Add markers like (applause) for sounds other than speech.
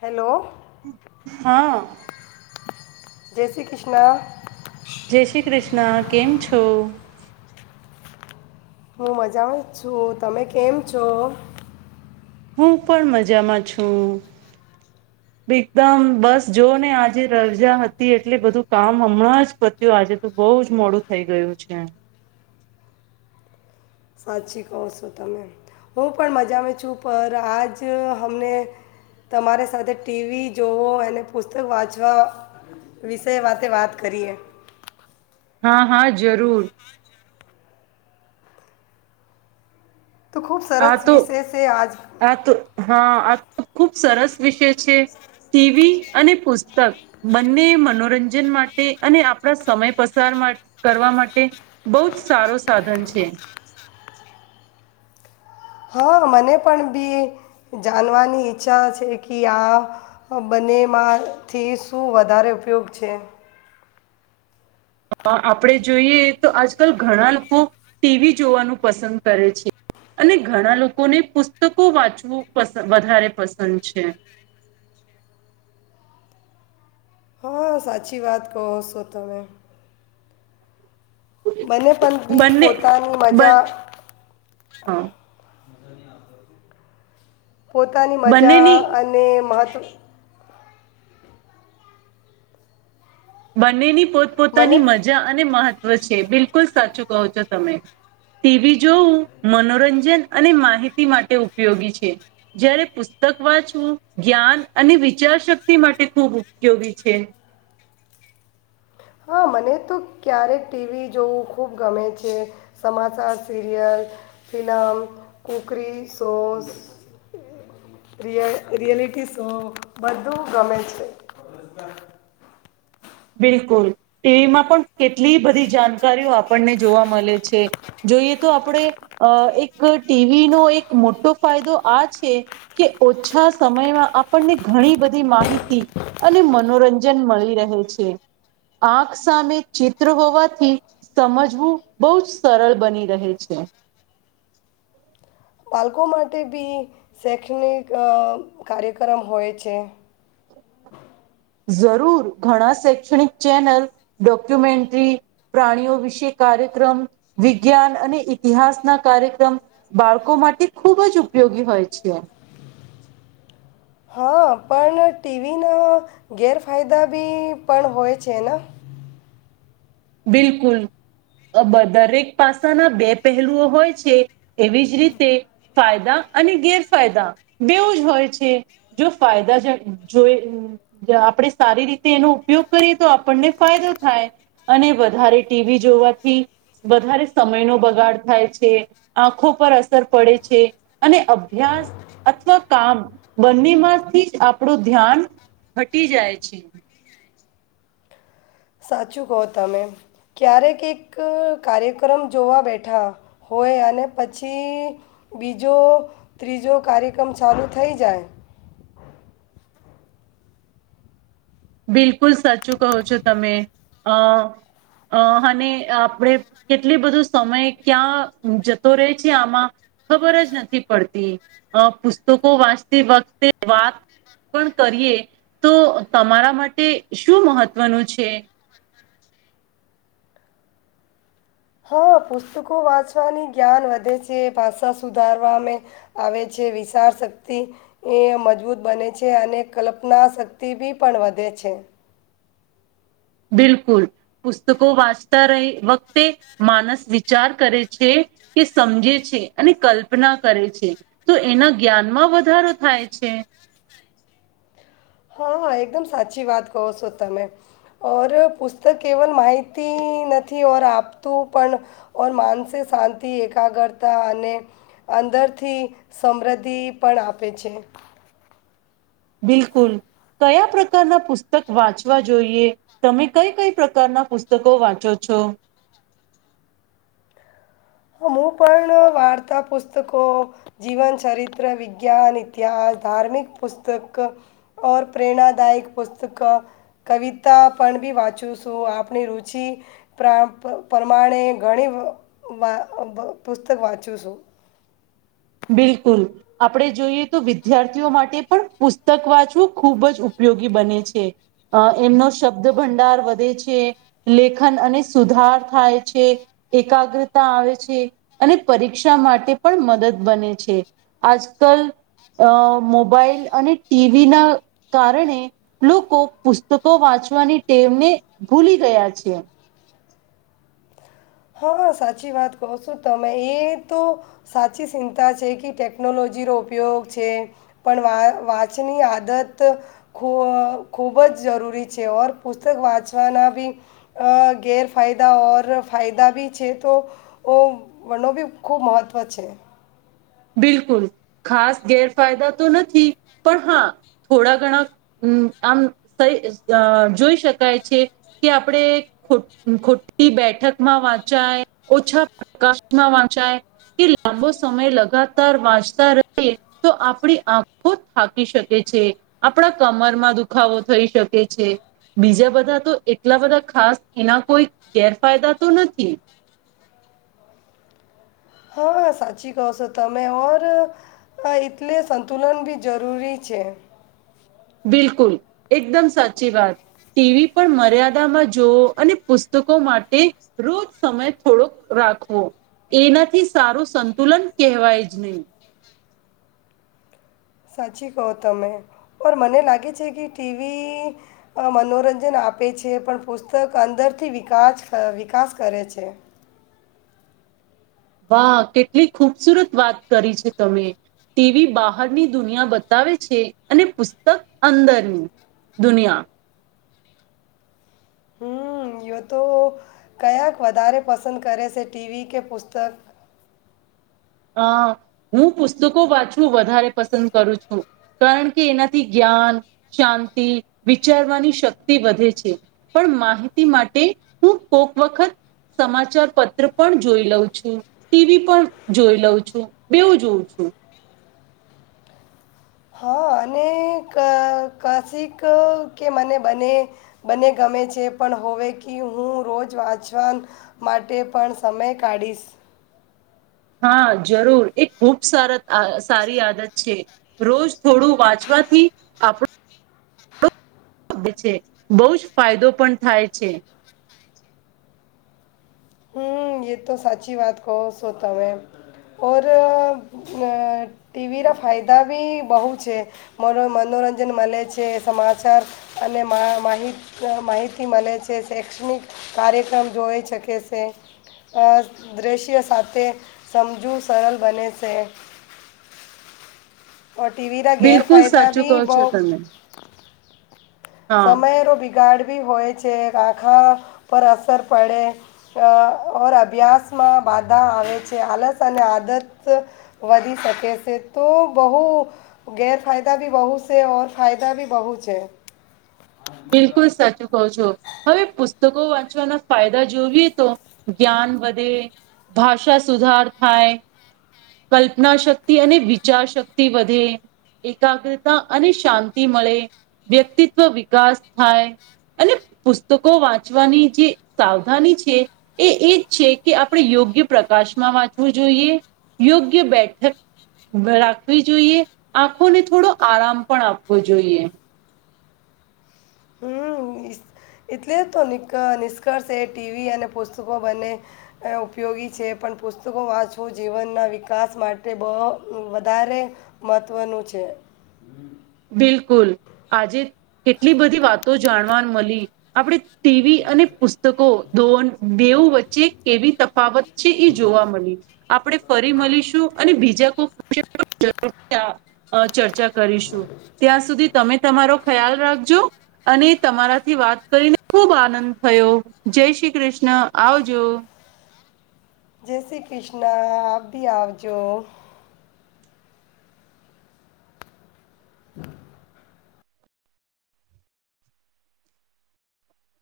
Hello, હા જય શ્રી કૃષ્ણ. જય શ્રીકૃષ્ણ કેમ છો? હું મજામાં જ છું. તમે કેમ છો? હું પણ મજામાં છું. (inaudible) એકદમ બસ જો ને આજે રજા હતી એટલે બધું કામ હમણાં જ, પત્યું આજે તો બહુ જ મોડું થઇ ગયું છે. સાચી કહો છો તમે હું પણ મજામાં છું પર આજ હમને, તમારે સાથે ટીવી જોવઓ અને પુસ્તક વાંચવા. વિષયે વાતે વાત કરીએ. હા હા જરૂર. તો ખૂબ આ સરસ તો વિષય છે આજ. આ તો હા આ તો ખુબ સરસ વિષય છે, ટીવી અને પુસ્તક. બંને મનોરંજન માટે અને આપણા સમય પસાર માટે કરવા માટે. બહુ જ સારો સાધન છે. હા મને પણ બી, જાણવાની ઈચ્છા છે કે આ બંને માંથી શું વધારે ઉપયોગ છે? હ આપડે જોઈએ તો આજકાલ ઘણા લોકો, ટીવી જોવાનું પસંદ કરે છે. અને ઘણા લોકોને પુસ્તકો વાંચવું પ વધારે પસંદ છે. હા સાચી વાત કહો છો તમે. મને પણં બી બંને પોતાની બન મજા હા પોતાની મજા બંનેની અને મહત્વ બંનેની મને પોતપોતાની મજા અને મહત્વ છે બિલકુલ સાચું કહો છો તમે. ટીવી જોવું મનોરંજન અને માહિતી માટે ઉપયોગી છે. જયારે પુસ્તક વાંચવું જ્ઞાન અને વિચાર શક્તિ માટે ખૂબ ઉપયોગી છે. હા મને તો ક્યારેક ટીવી જોવું ખૂબ ગમે છે. સમાચાર સીરિયલ ફિલ્મ કુકરી, શોઝ. રિય રિયલિટી શો બધું ગમે છે. બિલકુલ, ટીવીમાં પણ કેટલી બધી જાણકારીઓ આપણને જોવા મળે છે. જોઈએ તો આપણે અ એક ટીવીનો એક મોટો ફાયદો આ છે. કે ઓછા સમયમાં આપણને ઘણી બધી માહિતી. અને મનોરંજન મળી રહે છે, આંખ સામે ચિત્ર હોવાથી. સમજવું બહુ જ સરળ બની રહે છે. બાળકો માટે બી શૈક્ષણિક અ કાર્યક્રમ હોય છે. જરૂર ઘણા શૈક્ષણિક ચેનલ ડોક્યુમેન્ટ્રી. પ્રાણીઓ વિશે કાર્યક્રમ વિજ્ઞાન અને ઇતિહાસના કાર્યક્રમ. બાળકો માટે ખુબ જ ઉપયોગી હોય છે. હા પણ ટીવીના ગેરફાયદા બી પણ હોય છે ને. બિલકુલ. દરેક પાસાના બે પહેલુઓ હોય છે, એવી જ રીતે ફાયદા અને ગેરફાયદા બેવું જ હોય છે. જો ફાયદા જ જોય. જો આપડણે સારી રીતે એનો ઉપયોગ કરીએ તો આપણને ફાયદો થાય. અને વધારે ટીવી જોવાથી વધારે સમયનો બગાડ થાય છે. આંખો પર અસર પડે છે, અને અભ્યાસ અથવા કામ બંને માંથી જ આપણું ધ્યાન હટી જાય છે. સાચું કહો તમે ક્યારેક એક કાર્યક્રમ જોવા બેઠા હોય અને પછી બીજો ત્રીજો કાર્યક્રમ ચાલુ થઈ જાય. બિલકુલ સાચું કહો છો તમે, અ અ અને આપણે કેટલી બધું સમય ક્યાં જતો રહે છે આમાં ખબર જ નથી પડતી, અ પુસ્તકો વાંચતી વખતે વાત પણ કરીએ તો તમારા માટે શું મહત્વનું છે? હા પુસ્તકો વાંચવાની જ્ઞાન વધે છે ભાષા સુધારવામે આવે છે વિશારશક્તિ એ મજબૂત બને છે અને કલ્પનાશક્તિ બી પણ વધે છે બિલકુલ પુસ્તકો વાંચતા રહે વકતે માણસ વિચાર કરે છે કે સમજે છે અને કલ્પના કરે છે તો એના જ્ઞાનમાં વધારો થાય છે હા હા એકદમ સાચી વાત કહો છો તમે ઓર પુસ્તક કેવલ માહિતી નથી ઓર આપતું પણ ઓન માનસિક શાંતિ એકાગ્રતા અને અંદરથી સમૃદ્ધિ પણ આપે છે બિલકુલ કયા પ્રકારના પુસ્તક વાંચવા જોઈએ તમે કઈ કઈ પ્રકારના પુસ્તકો વાંચો છો (unintelligible) હું પણ વાર્તા પુસ્તકો જીવન ચરિત્ર વિજ્ઞાન ઇતિહાસ ધાર્મિક પુસ્તક ઓર પ્રેરણાદાયક પુસ્તક કવિતા પણ બી વાંચું છું આપણી રુચિ પ્રા પરમાણે ઘણી (unintelligible) પુસ્તક વાંચૂ છું બિલકુલ આપડે જોઈએ તો વિદ્યાર્થીઓ માટે પણ પુસ્તક વાંચવું ખૂબ જ ઉપયોગી બને છે હા એમનો શબ્દ ભંડાર વધે છે લેખન અને સુધાર થાય છે એકાગ્રતા આવે છે અને પરીક્ષા માટે પણ મદદ બને છે આજ કલ અ મોબાઈલ અને ટીવી ના કારણે લૂકો પુસ્તકો વાંચવાની ટેવ ને ભૂલી ગયા છે. હા સાચી વાત કહો છો તમે એ તો સાચી સિંતા છે કે ટેકનોલોજીનો ઉપયોગ છે પણ વા વાંચી ની આદત ખુઅ ખૂબ જ જરૂરી છે ઓર પુસ્તક વાંચવાના બી અ ગેરફાયદા ઓર ફાયદા બી છે તો ઓમ વનો બી ખૂબ મહત્ત્વ છે બિલકુલ ખાસ ગેરફાયદા તો નથી પણ હા થોડા ઘણા હમ્મ આમ તઈ અ જોઈ શકાય છે કે આપડે ખોટ ખોટી બેઠક માં વાંચાય ઓછા કસ્ઠામાં વાંચાય તે લાંબો સમય લ ગાતાર વાંચતા રહે તો આપડી આંખો થાકી શકે છે આપડા કમરમાં દુખાવો થઈ શકે છે બીજા બધા તો એટલા બધા ખાસ એના કોઈ ગેરફાયદા તો નથી હ સાચી કહો છો તમેં ઓર હ એટલે સંતુલન બી જરૂરી છે. બિલકુલ એકદમ સાચી વાત ટીવી પણ મર્યાદામાં જોઓ અને પુસ્તકો માટે રોજ સમય થોડોક રાખવો. એનાથી સારું સંતુલન કહેવાય જ નહી સાચી કહો તમે ઓર મને લાગે છે કે ટીવી મનોરંજન આપે છે પણ પુસ્તક અંદરથી વિકાસ વિકાસ કરે છે. વાહ કેટલી ખુબસુરત વાત કરી છે તમે. તેવી બહારની દુનિયા બતાવે છે અને પુસ્તક અંદરની દુનિયા હ યો તો કયાક વધારે પસંદ કરે છે ટીવી કે પુસ્તક? અ હું પુસ્તકો વાંચવું વધારે પસંદ કરું છું. કારણ કે એનાથી જ્ઞાન, શાંતિ, વિચારવાની શક્તિ વધે છે. પણ માહિતી માટે હું કોક વખત સમાચાર પત્ર પણ જોઈ લઉં છું ટીવી પણ જોઈ લઉં છું, બેવું જોઉં છું. હા અને ક કસિક કે મને બને. બને ગમે છે પણ હોવે કે હું રોજ વાંચવા. માટે પણ સમય કાઢીશ. હા જરૂર એ ખૂબ સ સારી આદત છે. રોજ થોડું વાંચવાથી આપણું છે, બહુ જ ફાયદો પણ થાય છે. હમ એ તો સાચી વાત કહો સો તમે, ઓર ટીવી ના ફાયદા બી બહુ છે. મનોરંજન મળે છે સમાચાર અને માહિત માહિતી મળે છે શૈક્ષણિક કાર્યક્રમ જોવે છે કે. તે દૃશ્ય સાથે, સમજવું સરળ બને છે. ઓ ટીવી રા બિલકુલ ગેરફાયદા સાચું ભી કહો છો બહ તમે હા સમયરો બિગાડવી હોય છે, આંખા પર અસર પડે. અ ઓર અભ્યાસમાં બાધા આવે છે, આલસ અને આદત વધી શકે છે તો બહુ. ગેરફાયદા ભી બહુ છે ફાયદા ભી બહુ છે. બિલકુલ સાચું કહો છો. હવે પુસ્તકો વાંચવાના ફાયદા જોઈએ તો, જ્ઞાન વધે. ભાષા સુધાર થાય. કલ્પના શક્તિ અને વિચાર શક્તિ વધે. એકાગ્રતા અને શાંતિ મળે, વ્યક્તિત્વ વિકાસ થાય. અને પુસ્તકો વાંચવાની જે સાવધાની છે. એ એ જ છે કે આપણે યોગ્ય પ્રકાશમાં વાંચવું જોઈએ. યોગ્ય બેઠક રાખવી જોઈએ, આંખોને થોડો આરામ પણ આપવો જોઈએ. હ એટલે તો નિષ્કર્ષ એ ટીવી અને પુસ્તકો બંને. ઉપયોગી છે પણ પુસ્તકો વાંચો જીવનના વિકાસ માટે બહ વધારે મહત્ત્વનું છે. બિલકુલ આજે કેટલી બધી વાતો જાણવા મળી. આપણે ટીવી અને પુસ્તકો દોન દેવ વચ્ચે કેવી તફાવત છે એ જોવા મળી આપણે ફરી મળીશું, અને બીજા કોઈ જરૂર આ ચર્ચા કરીશું. ત્યાં સુધી તમે તમારો ખ્યાલ રાખજો. અને તમારાથી વાત કરીને ખુબ આનંદ થયો જય શ્રી કૃષ્ણ આવજો. જય શ્રી કૃષ્ણ આપ ભી આવજો. (inaudible)